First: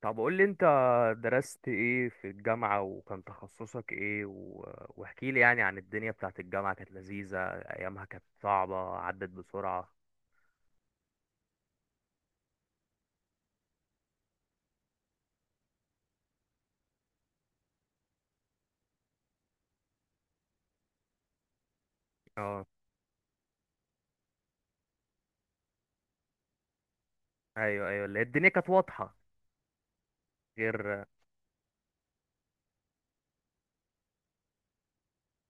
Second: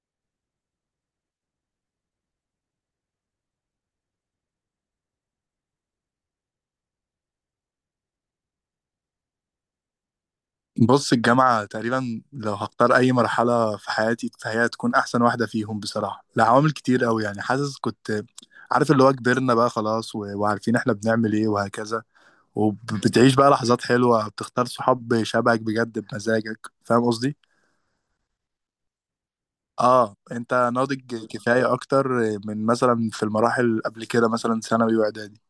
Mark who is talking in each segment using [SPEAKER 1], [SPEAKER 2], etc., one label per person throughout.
[SPEAKER 1] طب قول لي انت درست ايه في الجامعة وكان تخصصك ايه واحكي لي يعني عن الدنيا بتاعت الجامعة، كانت لذيذة؟ ايامها كانت صعبة؟ عدت بسرعة؟
[SPEAKER 2] بص، الجامعة تقريبا لو هختار أي مرحلة في حياتي فهي تكون أحسن واحدة فيهم بصراحة، لعوامل كتير أوي. يعني حاسس كنت عارف اللي هو كبرنا بقى خلاص وعارفين إحنا بنعمل إيه وهكذا،
[SPEAKER 1] اه،
[SPEAKER 2] وبتعيش بقى لحظات حلوة، بتختار صحاب شبهك بجد بمزاجك. فاهم قصدي؟
[SPEAKER 1] ايوه ايوه، اللي هي الدنيا كانت واضحة.
[SPEAKER 2] آه أنت
[SPEAKER 1] غير.
[SPEAKER 2] ناضج كفاية أكتر من مثلا في المراحل قبل كده، مثلا ثانوي وإعدادي.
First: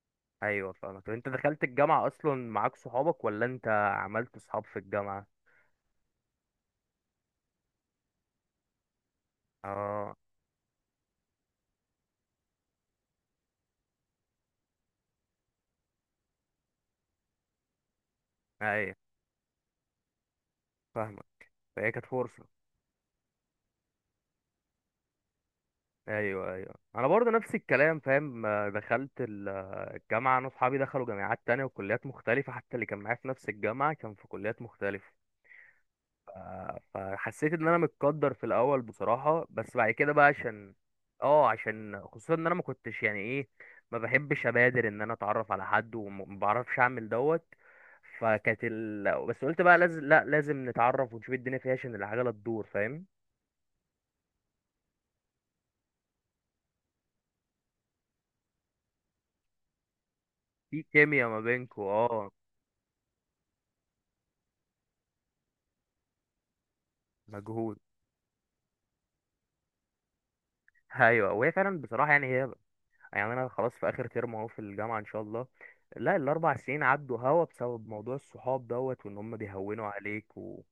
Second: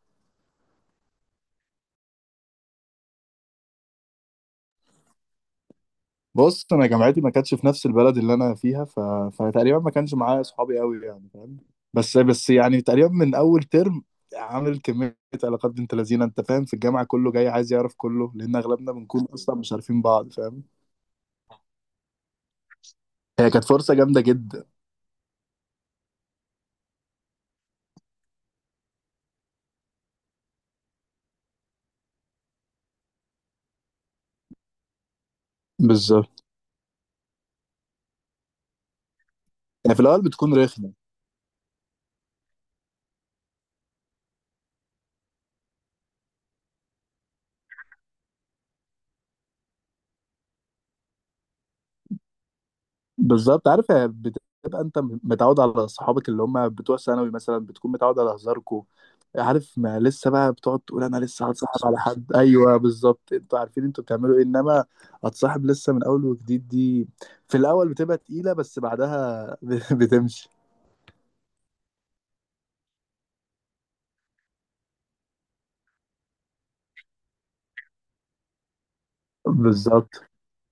[SPEAKER 1] ايوه، فاهمك. طب انت دخلت الجامعة اصلا معاك صحابك، ولا انت عملت صحاب في الجامعة؟
[SPEAKER 2] بص انا جامعتي ما كانتش في نفس البلد اللي انا فيها فتقريبا ما كانش
[SPEAKER 1] اه،
[SPEAKER 2] معايا اصحابي قوي، يعني فاهم. بس يعني تقريبا من اول ترم عامل كميه علاقات بنت لذينه، انت فاهم، في الجامعه كله جاي عايز يعرف كله، لان اغلبنا
[SPEAKER 1] ايوه،
[SPEAKER 2] بنكون اصلا مش عارفين بعض، فاهم.
[SPEAKER 1] فاهمك. فهي كانت فرصة.
[SPEAKER 2] هي كانت فرصه جامده جدا.
[SPEAKER 1] ايوه ايوه، انا برضه نفس الكلام، فاهم؟ دخلت الجامعه، انا اصحابي دخلوا جامعات تانية وكليات مختلفه، حتى اللي كان معايا في نفس الجامعه كان في كليات مختلفه.
[SPEAKER 2] بالظبط،
[SPEAKER 1] فحسيت ان انا متقدر في الاول بصراحه، بس بعد
[SPEAKER 2] يعني في
[SPEAKER 1] كده
[SPEAKER 2] الاول
[SPEAKER 1] بقى
[SPEAKER 2] بتكون
[SPEAKER 1] عشان...
[SPEAKER 2] رخمه.
[SPEAKER 1] اه عشان خصوصا ان انا ما كنتش، يعني ايه، ما بحبش ابادر ان انا اتعرف على حد، وما بعرفش اعمل دوت. بس قلت بقى لازم، لا لازم نتعرف ونشوف الدنيا فيها عشان العجله تدور، فاهم؟
[SPEAKER 2] بالظبط، عارف هي بتبقى انت متعود على صحابك اللي هم بتوع ثانوي مثلا، بتكون متعود على هزاركوا، عارف. ما لسه بقى بتقعد
[SPEAKER 1] في
[SPEAKER 2] تقول انا
[SPEAKER 1] كيمياء ما
[SPEAKER 2] لسه هتصاحب
[SPEAKER 1] بينكوا.
[SPEAKER 2] على
[SPEAKER 1] اه،
[SPEAKER 2] حد، ايوه بالظبط، انتوا عارفين انتوا بتعملوا ايه. انما هتصاحب لسه من اول وجديد دي، في
[SPEAKER 1] مجهود.
[SPEAKER 2] الاول بتبقى تقيله بس بعدها بتمشي.
[SPEAKER 1] ايوه، وهي فعلا بصراحه، يعني هي، يعني انا خلاص في اخر ترم اهو في الجامعه ان شاء الله. لا، الاربع سنين عدوا هوا بسبب موضوع الصحاب دوت، وان هم بيهونوا
[SPEAKER 2] بالظبط.
[SPEAKER 1] عليك و...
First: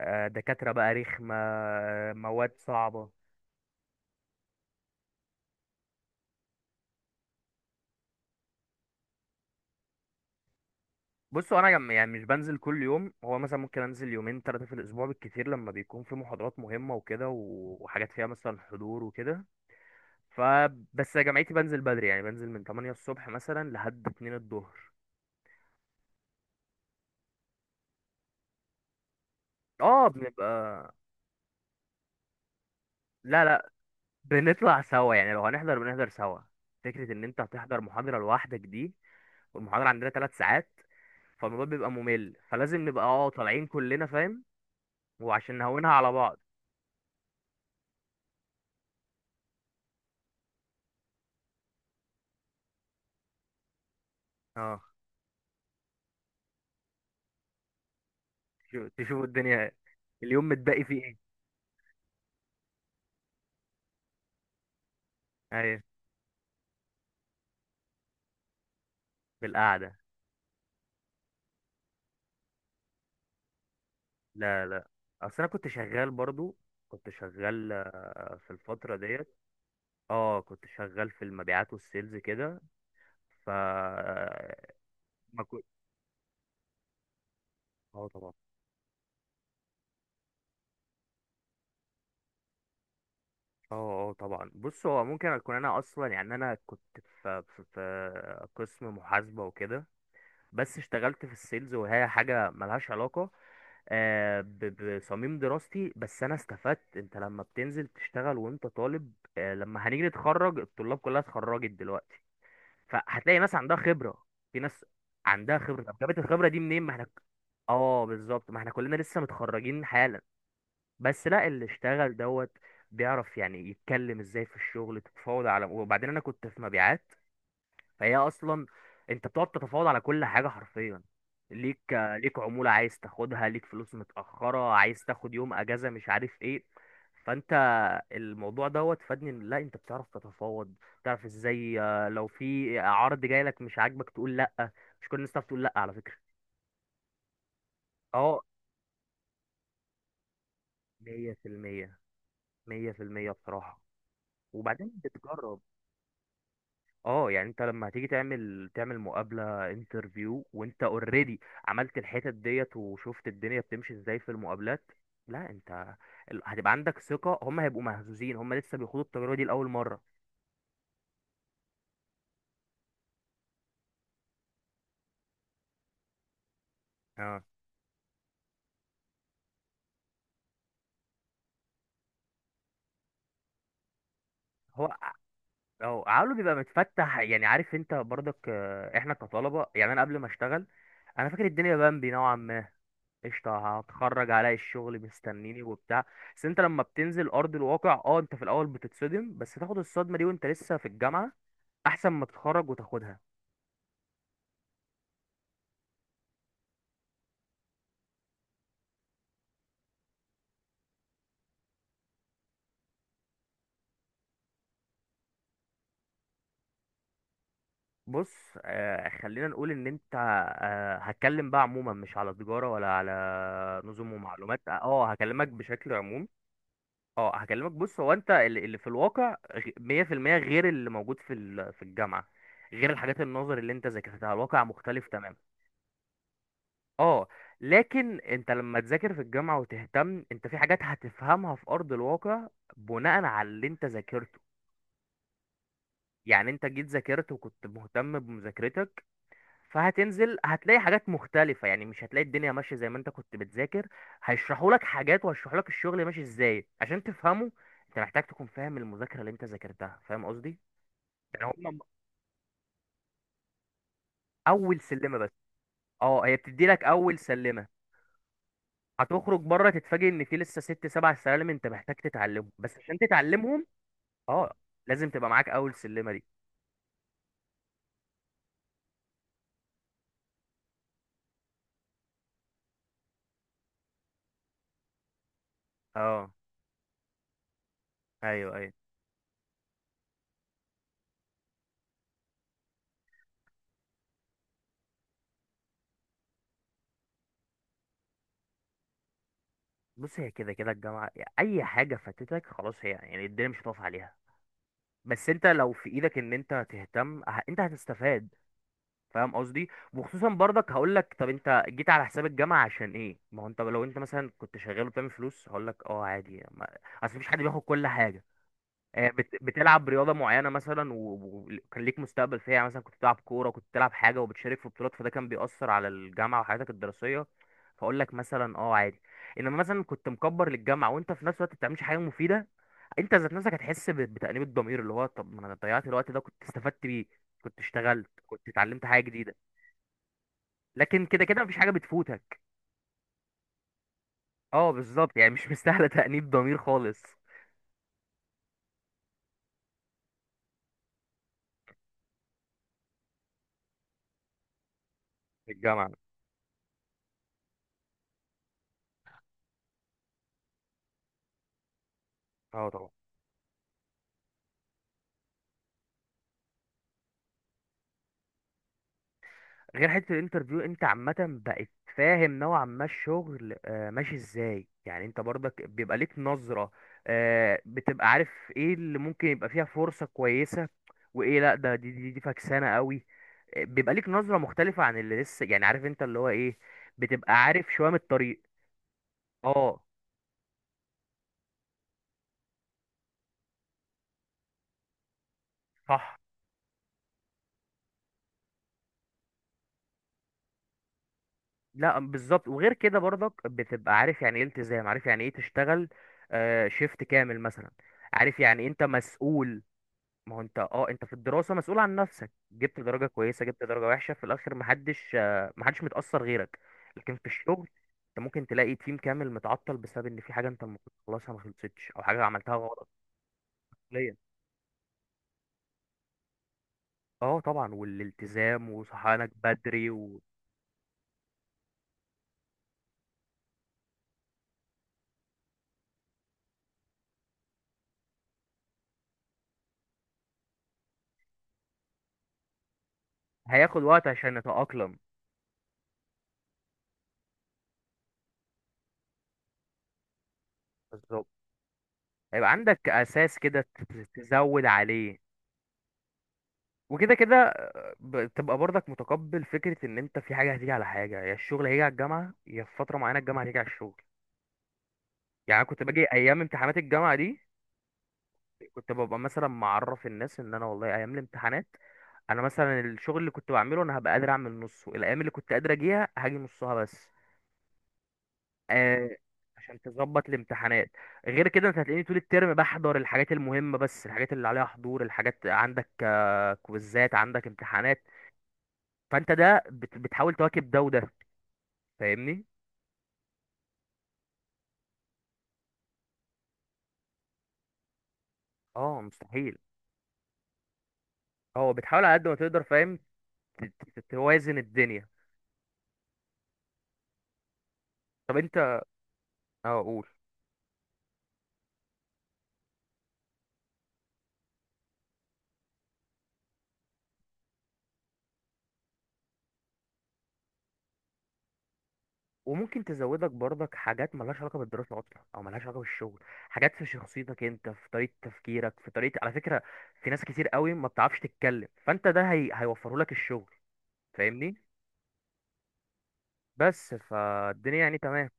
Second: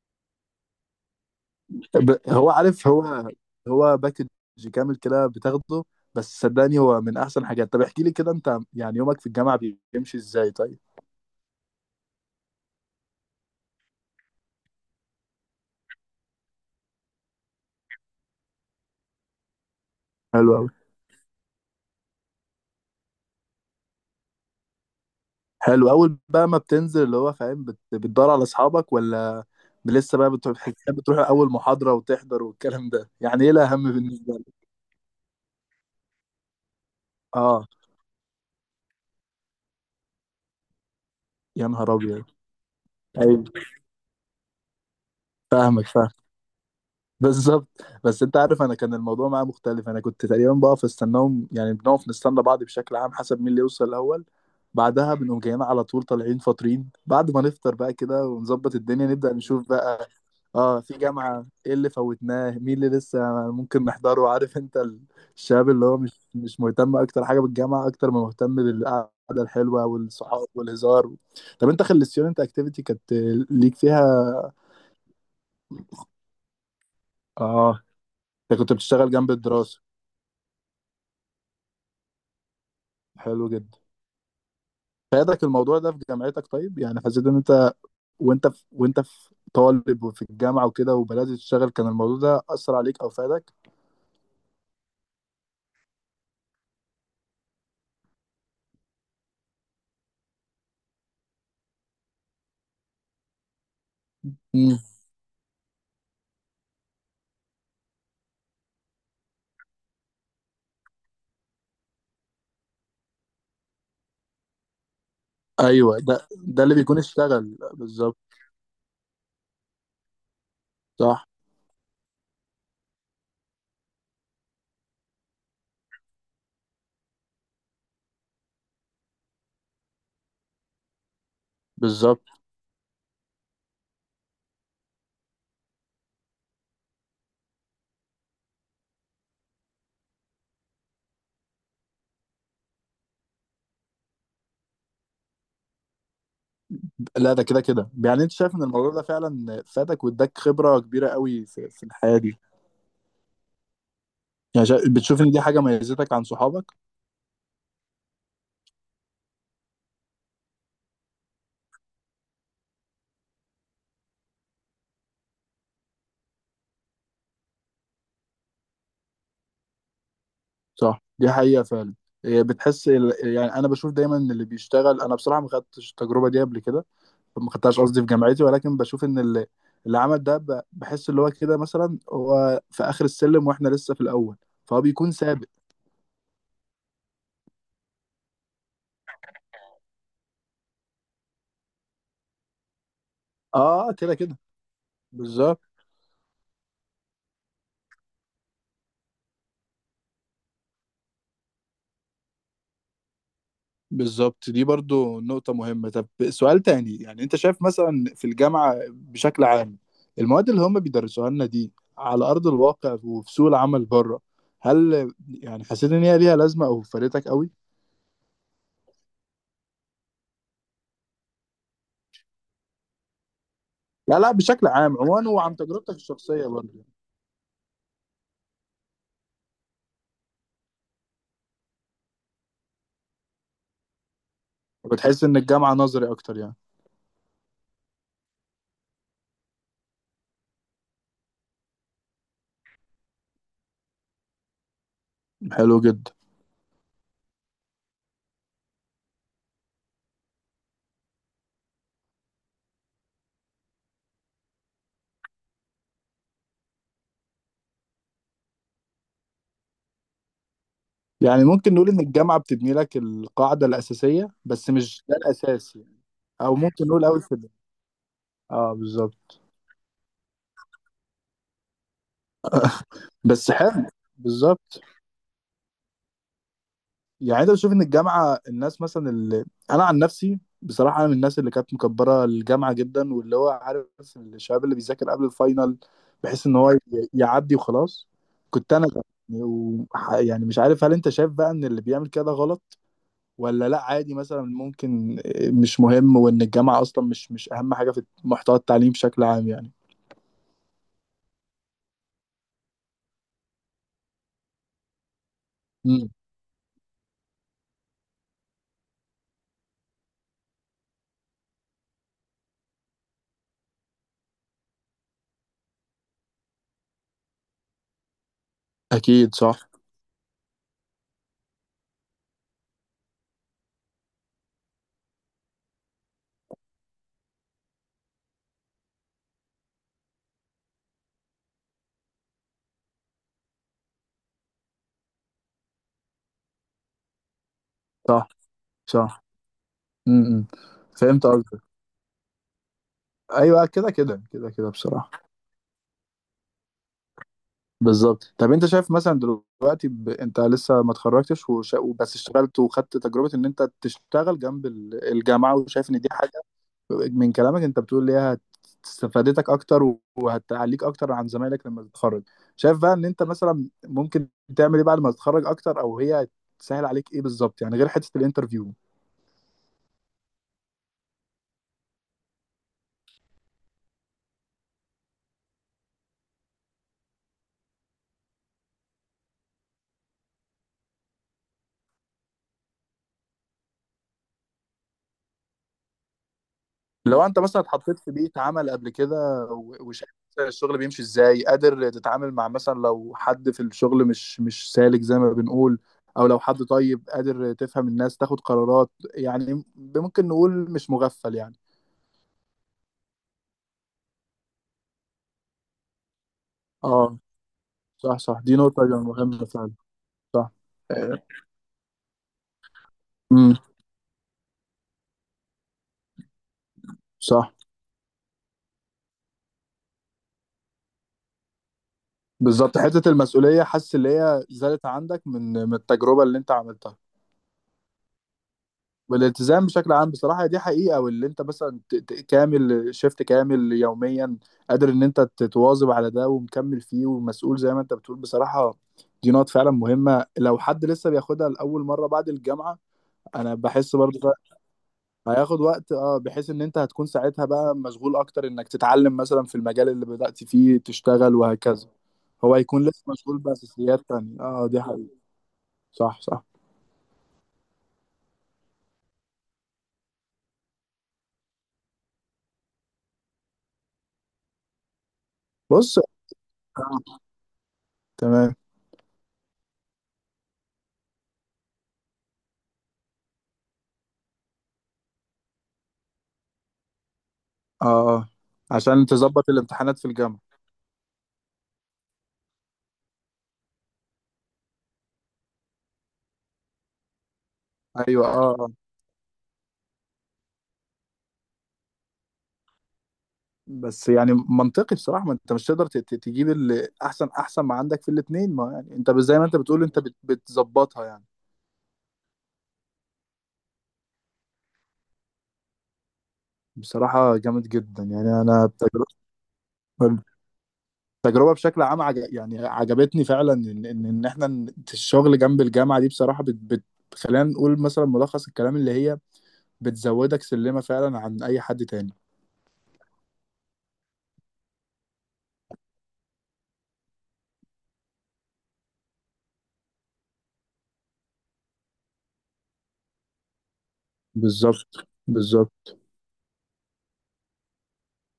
[SPEAKER 1] دكاتره بقى رخمه،
[SPEAKER 2] ب- هو
[SPEAKER 1] مواد
[SPEAKER 2] عارف
[SPEAKER 1] صعبه.
[SPEAKER 2] هو هو باكج كامل كده بتاخده، بس صدقني هو من احسن حاجات. طب احكي لي كده انت يعني يومك في الجامعه بيمشي ازاي طيب؟
[SPEAKER 1] بصوا، يعني مش بنزل كل يوم، هو مثلا ممكن انزل يومين ثلاثه في الاسبوع بالكتير، لما بيكون في محاضرات مهمه وكده وحاجات فيها مثلا حضور وكده.
[SPEAKER 2] حلو أوي.
[SPEAKER 1] فبس يا جامعتي بنزل بدري، يعني بنزل من 8 الصبح مثلا لحد 2 الظهر.
[SPEAKER 2] حلو، اول بقى ما بتنزل اللي هو فاهم بتدور على اصحابك، ولا
[SPEAKER 1] اه،
[SPEAKER 2] لسه بقى
[SPEAKER 1] بنبقى...
[SPEAKER 2] بتروح اول محاضرة وتحضر والكلام ده؟
[SPEAKER 1] لا
[SPEAKER 2] يعني ايه
[SPEAKER 1] لا،
[SPEAKER 2] الاهم بالنسبة لك؟
[SPEAKER 1] بنطلع سوا، يعني لو هنحضر بنحضر سوا. فكرة ان انت
[SPEAKER 2] اه.
[SPEAKER 1] هتحضر محاضرة لوحدك دي! والمحاضرة عندنا ثلاث ساعات، فالموضوع
[SPEAKER 2] يا
[SPEAKER 1] بيبقى
[SPEAKER 2] نهار ابيض.
[SPEAKER 1] ممل، فلازم نبقى
[SPEAKER 2] ايوه
[SPEAKER 1] طالعين كلنا، فاهم؟ وعشان
[SPEAKER 2] فاهمك
[SPEAKER 1] نهونها
[SPEAKER 2] فاهم
[SPEAKER 1] على بعض.
[SPEAKER 2] بالظبط. بس انت عارف انا كان الموضوع معايا مختلف، انا كنت تقريبا بقف استناهم، يعني بنقف نستنى بعض بشكل عام حسب مين اللي يوصل الاول.
[SPEAKER 1] اه،
[SPEAKER 2] بعدها بنقوم جايين على طول، طالعين فاطرين، بعد ما نفطر بقى كده ونظبط الدنيا
[SPEAKER 1] تشوفوا
[SPEAKER 2] نبدأ نشوف
[SPEAKER 1] الدنيا،
[SPEAKER 2] بقى.
[SPEAKER 1] اليوم
[SPEAKER 2] اه،
[SPEAKER 1] متبقي
[SPEAKER 2] في
[SPEAKER 1] فيه ايه.
[SPEAKER 2] جامعة ايه اللي فوتناه، مين اللي لسه ممكن نحضره. عارف انت الشباب
[SPEAKER 1] ايوه،
[SPEAKER 2] اللي هو مش مهتم اكتر حاجة بالجامعة اكتر ما مهتم بالقعدة الحلوة
[SPEAKER 1] بالقعدة.
[SPEAKER 2] والصحاب والهزار. طب انت خلصتيون، انت اكتيفيتي كانت ليك فيها؟
[SPEAKER 1] لا لا، اصل انا كنت شغال برضو. كنت شغال
[SPEAKER 2] اه
[SPEAKER 1] في
[SPEAKER 2] انت كنت
[SPEAKER 1] الفترة
[SPEAKER 2] بتشتغل جنب
[SPEAKER 1] ديت.
[SPEAKER 2] الدراسة.
[SPEAKER 1] اه، كنت شغال في المبيعات والسيلز كده.
[SPEAKER 2] حلو
[SPEAKER 1] ف
[SPEAKER 2] جدا.
[SPEAKER 1] آه، ما
[SPEAKER 2] فادك
[SPEAKER 1] كنت
[SPEAKER 2] الموضوع ده في جامعتك طيب؟ يعني حسيت ان انت
[SPEAKER 1] اه، طبعا.
[SPEAKER 2] وانت في طالب وفي الجامعة وكده وبدأت تشتغل، كان الموضوع ده أثر عليك أو فادك؟
[SPEAKER 1] اه، اه، طبعا. بص، هو ممكن اكون انا اصلا، يعني انا كنت في قسم محاسبه وكده، بس اشتغلت في السيلز وهي حاجه ملهاش علاقه
[SPEAKER 2] مم.
[SPEAKER 1] بصميم دراستي. بس انا استفدت، انت لما بتنزل تشتغل وانت طالب، لما هنيجي نتخرج الطلاب كلها اتخرجت دلوقتي، فهتلاقي ناس عندها خبره، في ناس عندها خبره. طب
[SPEAKER 2] أيوه،
[SPEAKER 1] جابت
[SPEAKER 2] ده
[SPEAKER 1] الخبره دي
[SPEAKER 2] ده اللي
[SPEAKER 1] منين؟ ما
[SPEAKER 2] بيكون
[SPEAKER 1] احنا.
[SPEAKER 2] اشتغل
[SPEAKER 1] اه،
[SPEAKER 2] بالظبط.
[SPEAKER 1] بالظبط، ما احنا كلنا لسه متخرجين حالا، بس
[SPEAKER 2] صح.
[SPEAKER 1] لا، اللي اشتغل دوت بيعرف، يعني يتكلم ازاي في الشغل، تتفاوض على... وبعدين انا كنت في مبيعات، فهي اصلا انت بتقعد تتفاوض على كل حاجه حرفيا، ليك
[SPEAKER 2] بالظبط.
[SPEAKER 1] ليك عموله عايز تاخدها، ليك فلوس متاخره عايز تاخد، يوم اجازه، مش عارف ايه. فانت الموضوع دوت فادني، إن لا، انت بتعرف تتفاوض، بتعرف ازاي لو في عرض جاي لك مش عاجبك تقول لا. مش كل الناس تعرف تقول لا على فكره.
[SPEAKER 2] لا ده كده كده، يعني انت
[SPEAKER 1] اه،
[SPEAKER 2] شايف ان الموضوع ده فعلا فادك واداك خبره كبيره قوي في, في
[SPEAKER 1] 100%،
[SPEAKER 2] الحياه دي.
[SPEAKER 1] 100% بصراحه.
[SPEAKER 2] يعني
[SPEAKER 1] وبعدين
[SPEAKER 2] بتشوف ان دي حاجه
[SPEAKER 1] بتجرب.
[SPEAKER 2] ميزتك عن صحابك؟
[SPEAKER 1] اه، يعني انت لما هتيجي تعمل مقابلة انترفيو، وانت اوريدي عملت الحتت ديت وشفت الدنيا بتمشي ازاي في المقابلات، لا، انت هتبقى عندك ثقة، هم هيبقوا مهزوزين، هم لسه بيخوضوا التجربة دي لأول مرة.
[SPEAKER 2] صح دي حقيقه فعلا. إيه، يعني انا بشوف دايما ان اللي بيشتغل، انا بصراحه ما خدتش التجربه دي قبل كده،
[SPEAKER 1] اه،
[SPEAKER 2] ما خدتهاش قصدي في جامعتي، ولكن بشوف ان اللي, اللي عمل ده بحس اللي هو كده مثلا هو في اخر السلم واحنا لسه في الاول، فهو
[SPEAKER 1] هو
[SPEAKER 2] بيكون سابق.
[SPEAKER 1] اه عقله بيبقى متفتح، يعني عارف انت برضك، احنا كطلبة، يعني انا قبل ما اشتغل انا فاكر الدنيا بامبي نوعا ما، قشطة،
[SPEAKER 2] اه كده
[SPEAKER 1] هتخرج
[SPEAKER 2] كده.
[SPEAKER 1] عليا الشغل
[SPEAKER 2] بالظبط.
[SPEAKER 1] مستنيني وبتاع. بس انت لما بتنزل ارض الواقع، اه انت في الاول بتتصدم، بس تاخد الصدمة دي وانت لسه في الجامعة احسن ما تتخرج وتاخدها.
[SPEAKER 2] بالظبط دي برضو نقطة مهمة. طب سؤال تاني، يعني انت شايف مثلا في الجامعة بشكل عام المواد اللي هم بيدرسوها لنا دي على أرض الواقع وفي سوق العمل بره، هل يعني حسيت ان هي ليها لازمة او فادتك قوي؟
[SPEAKER 1] بص، خلينا نقول ان انت... هتكلم بقى عموما، مش على تجارة ولا على نظم
[SPEAKER 2] لا لا
[SPEAKER 1] ومعلومات،
[SPEAKER 2] بشكل عام
[SPEAKER 1] اه
[SPEAKER 2] عموما،
[SPEAKER 1] هكلمك
[SPEAKER 2] وعن
[SPEAKER 1] بشكل
[SPEAKER 2] تجربتك
[SPEAKER 1] عموم.
[SPEAKER 2] الشخصية برضو.
[SPEAKER 1] اه، هكلمك. بص، هو انت اللي في الواقع 100% غير اللي موجود في في الجامعة، غير الحاجات النظر اللي انت ذاكرتها، الواقع مختلف
[SPEAKER 2] بتحس
[SPEAKER 1] تماما.
[SPEAKER 2] ان الجامعة نظري اكتر يعني؟
[SPEAKER 1] اه. لكن انت لما تذاكر في الجامعة وتهتم انت، في حاجات هتفهمها في ارض الواقع بناء على اللي انت ذاكرته.
[SPEAKER 2] حلو جدا.
[SPEAKER 1] يعني انت جيت ذاكرت وكنت مهتم بمذاكرتك، فهتنزل هتلاقي حاجات مختلفة، يعني مش هتلاقي الدنيا ماشية زي ما انت كنت بتذاكر، هيشرحوا لك حاجات وهيشرحوا لك الشغل ماشي ازاي عشان تفهمه، انت محتاج تكون فاهم المذاكرة اللي انت ذاكرتها، فاهم قصدي؟
[SPEAKER 2] يعني
[SPEAKER 1] يعني
[SPEAKER 2] ممكن
[SPEAKER 1] هم
[SPEAKER 2] نقول ان الجامعة بتبني لك القاعدة الأساسية بس
[SPEAKER 1] اول
[SPEAKER 2] مش ده
[SPEAKER 1] سلمة بس.
[SPEAKER 2] الأساس يعني،
[SPEAKER 1] اه، هي
[SPEAKER 2] او
[SPEAKER 1] بتدي لك
[SPEAKER 2] ممكن نقول
[SPEAKER 1] اول
[SPEAKER 2] اول كده.
[SPEAKER 1] سلمة.
[SPEAKER 2] اه بالظبط.
[SPEAKER 1] هتخرج بره تتفاجئ ان في لسه ست سبع سلالم انت محتاج تتعلمهم، بس عشان
[SPEAKER 2] بس
[SPEAKER 1] تتعلمهم
[SPEAKER 2] حلو.
[SPEAKER 1] اه
[SPEAKER 2] بالظبط.
[SPEAKER 1] لازم تبقى معاك اول سلمة دي.
[SPEAKER 2] يعني انت بتشوف ان الجامعه الناس مثلا اللي، انا عن نفسي بصراحه انا من الناس اللي كانت مكبره الجامعه جدا، واللي هو عارف الشباب اللي بيذاكر قبل الفاينل،
[SPEAKER 1] اه،
[SPEAKER 2] بحيث ان هو يعدي وخلاص.
[SPEAKER 1] ايوه ايوه.
[SPEAKER 2] كنت انا ده. و- يعني مش عارف، هل انت شايف بقى ان اللي بيعمل كده غلط، ولا لا عادي مثلا ممكن مش مهم، وان الجامعه اصلا مش اهم حاجه في محتوى التعليم بشكل عام يعني؟
[SPEAKER 1] بص، هي كده كده الجامعة، اي حاجة فاتتك خلاص، هي يعني الدنيا مش هتقف عليها، بس انت لو في
[SPEAKER 2] امم
[SPEAKER 1] ايدك ان انت تهتم انت هتستفاد، فاهم قصدي؟ وخصوصا برضك هقول لك، طب انت جيت على حساب الجامعه عشان ايه؟ ما هو انت لو انت مثلا كنت شغال وبتعمل فلوس هقول لك اه عادي، ما... اصل مفيش حد بياخد كل حاجه.
[SPEAKER 2] اكيد. صح.
[SPEAKER 1] بتلعب رياضه معينه مثلا وكان ليك مستقبل فيها، يعني مثلا كنت بتلعب كوره، كنت بتلعب حاجه وبتشارك في بطولات، فده كان بيأثر على الجامعه وحياتك الدراسيه، فاقول لك مثلا اه عادي. انما مثلا كنت مكبر للجامعه وانت في نفس الوقت ما بتعملش حاجه مفيده، انت ذات نفسك هتحس بتأنيب الضمير، اللي هو طب ما انا ضيعت الوقت ده كنت استفدت بيه، كنت اشتغلت،
[SPEAKER 2] صح.
[SPEAKER 1] كنت اتعلمت حاجة
[SPEAKER 2] صح.
[SPEAKER 1] جديدة.
[SPEAKER 2] امم
[SPEAKER 1] لكن كده
[SPEAKER 2] فهمت
[SPEAKER 1] كده مفيش
[SPEAKER 2] قصدك.
[SPEAKER 1] حاجة بتفوتك.
[SPEAKER 2] ايوه كده كده كده كده
[SPEAKER 1] اه، بالظبط،
[SPEAKER 2] بصراحه.
[SPEAKER 1] يعني مش مستاهلة تأنيب ضمير خالص.
[SPEAKER 2] بالظبط. طب انت شايف مثلا دلوقتي انت لسه ما اتخرجتش بس اشتغلت وخدت تجربة ان انت تشتغل جنب
[SPEAKER 1] في
[SPEAKER 2] الجامعة،
[SPEAKER 1] الجامعة.
[SPEAKER 2] وشايف ان دي حاجة من كلامك انت بتقول ليها استفادتك اكتر وهتعليك اكتر عن زمايلك لما تتخرج،
[SPEAKER 1] اه،
[SPEAKER 2] شايف
[SPEAKER 1] طبعا.
[SPEAKER 2] بقى ان انت مثلا ممكن تعمل ايه بعد ما تتخرج اكتر، او هي تسهل عليك ايه بالظبط يعني، غير حتة الانترفيو؟
[SPEAKER 1] غير حته الانترفيو، انت عامه بقت فاهم نوعا ما الشغل ماشي ازاي، يعني انت برضك بيبقى ليك نظره، بتبقى عارف ايه اللي ممكن يبقى فيها فرصه كويسه وايه لا، ده دي فكسانه قوي. بيبقى ليك نظره مختلفه عن اللي لسه، يعني عارف انت اللي هو ايه،
[SPEAKER 2] لو انت
[SPEAKER 1] بتبقى
[SPEAKER 2] مثلا
[SPEAKER 1] عارف شويه من
[SPEAKER 2] اتحطيت في
[SPEAKER 1] الطريق.
[SPEAKER 2] بيئة عمل قبل كده
[SPEAKER 1] اه،
[SPEAKER 2] وشايف مثلاً الشغل بيمشي ازاي، قادر تتعامل مع مثلا لو حد في الشغل مش سالك زي ما بنقول،
[SPEAKER 1] صح.
[SPEAKER 2] او لو حد طيب قادر تفهم الناس تاخد قرارات، يعني ممكن نقول مش مغفل يعني.
[SPEAKER 1] لا، بالظبط. وغير كده برضك بتبقى عارف يعني ايه التزام، عارف يعني ايه تشتغل شيفت
[SPEAKER 2] اه
[SPEAKER 1] كامل مثلا.
[SPEAKER 2] صح صح،
[SPEAKER 1] عارف
[SPEAKER 2] دي
[SPEAKER 1] يعني إيه انت
[SPEAKER 2] نقطة جدا مهمة
[SPEAKER 1] مسؤول،
[SPEAKER 2] فعلا.
[SPEAKER 1] ما هو
[SPEAKER 2] صح.
[SPEAKER 1] انت انت في الدراسة مسؤول عن نفسك، جبت درجة كويسة
[SPEAKER 2] امم
[SPEAKER 1] جبت درجة وحشة في الآخر محدش، محدش متأثر غيرك. لكن في
[SPEAKER 2] صح.
[SPEAKER 1] الشغل انت ممكن تلاقي تيم كامل متعطل بسبب ان في حاجة انت المفروض تخلصها ما خلصتش، او حاجة عملتها
[SPEAKER 2] بالظبط.
[SPEAKER 1] غلط.
[SPEAKER 2] حتة المسؤولية حاسس اللي
[SPEAKER 1] ليه؟
[SPEAKER 2] هي زادت عندك من من التجربة اللي انت عملتها،
[SPEAKER 1] اه، طبعا، والالتزام وصحيانك
[SPEAKER 2] والالتزام
[SPEAKER 1] بدري
[SPEAKER 2] بشكل عام بصراحة دي حقيقة. واللي انت مثلا كامل، شيفت كامل يوميا، قادر ان انت تتواظب على ده ومكمل فيه ومسؤول زي ما انت بتقول بصراحة. دي نقط فعلا مهمة لو حد لسه بياخدها لأول مرة بعد الجامعة. انا
[SPEAKER 1] هياخد
[SPEAKER 2] بحس
[SPEAKER 1] وقت
[SPEAKER 2] برضه
[SPEAKER 1] عشان نتأقلم.
[SPEAKER 2] هياخد وقت، اه بحيث ان انت هتكون ساعتها بقى مشغول اكتر انك تتعلم مثلا في المجال اللي بدأت فيه
[SPEAKER 1] بالظبط،
[SPEAKER 2] تشتغل وهكذا،
[SPEAKER 1] هيبقى
[SPEAKER 2] هو هيكون
[SPEAKER 1] عندك
[SPEAKER 2] لسه مشغول
[SPEAKER 1] أساس كده
[SPEAKER 2] بأساسيات تانية.
[SPEAKER 1] تزود
[SPEAKER 2] اه دي حقيقة.
[SPEAKER 1] عليه.
[SPEAKER 2] صح صح.
[SPEAKER 1] وكده كده تبقى برضك متقبل فكرة ان انت في حاجة هتيجي على حاجة، يا الشغل هيجي على الجامعة، يا في فترة معينة الجامعة هتيجي على الشغل. يعني أنا كنت
[SPEAKER 2] بص،
[SPEAKER 1] باجي ايام امتحانات الجامعه
[SPEAKER 2] آه،
[SPEAKER 1] دي،
[SPEAKER 2] تمام.
[SPEAKER 1] كنت ببقى مثلا معرف الناس ان انا والله ايام الامتحانات انا مثلا الشغل اللي كنت بعمله انا هبقى قادر اعمل نصه، الايام اللي كنت قادر اجيها هاجي نصها بس.
[SPEAKER 2] اه عشان
[SPEAKER 1] آه،
[SPEAKER 2] تظبط
[SPEAKER 1] عشان
[SPEAKER 2] الامتحانات في
[SPEAKER 1] تظبط
[SPEAKER 2] الجامعة.
[SPEAKER 1] الامتحانات. غير كده انت هتلاقيني طول الترم بحضر الحاجات المهمه بس، الحاجات اللي عليها حضور، الحاجات عندك كويزات، عندك امتحانات.
[SPEAKER 2] ايوه اه آه.
[SPEAKER 1] فانت ده بتحاول تواكب ده وده، فاهمني؟
[SPEAKER 2] بس يعني منطقي بصراحة، ما انت مش تقدر تجيب اللي احسن احسن ما عندك في الاتنين، ما يعني
[SPEAKER 1] اه،
[SPEAKER 2] انت زي ما انت
[SPEAKER 1] مستحيل.
[SPEAKER 2] بتقول انت بتظبطها يعني.
[SPEAKER 1] اه، بتحاول على قد ما تقدر، فاهم؟ ت- توازن الدنيا.
[SPEAKER 2] بصراحة جامد جدا يعني.
[SPEAKER 1] طب انت
[SPEAKER 2] انا بتجربة،
[SPEAKER 1] اه، قول.
[SPEAKER 2] التجربة بشكل عام يعني عجبتني فعلا، ان ان إن احنا الشغل جنب الجامعة دي بصراحة خلينا نقول مثلا ملخص الكلام اللي هي بتزودك سلمة فعلا عن اي حد تاني.
[SPEAKER 1] وممكن تزودك برضك حاجات ملهاش علاقة بالدراسة أصلا أو ملهاش علاقة بالشغل، حاجات في شخصيتك أنت، في طريقة تفكيرك، في طريقة. على فكرة، في ناس كتير قوي ما بتعرفش تتكلم، فأنت ده هيوفره لك الشغل، فاهمني؟
[SPEAKER 2] بالظبط بالظبط.
[SPEAKER 1] بس فالدنيا يعني تمام.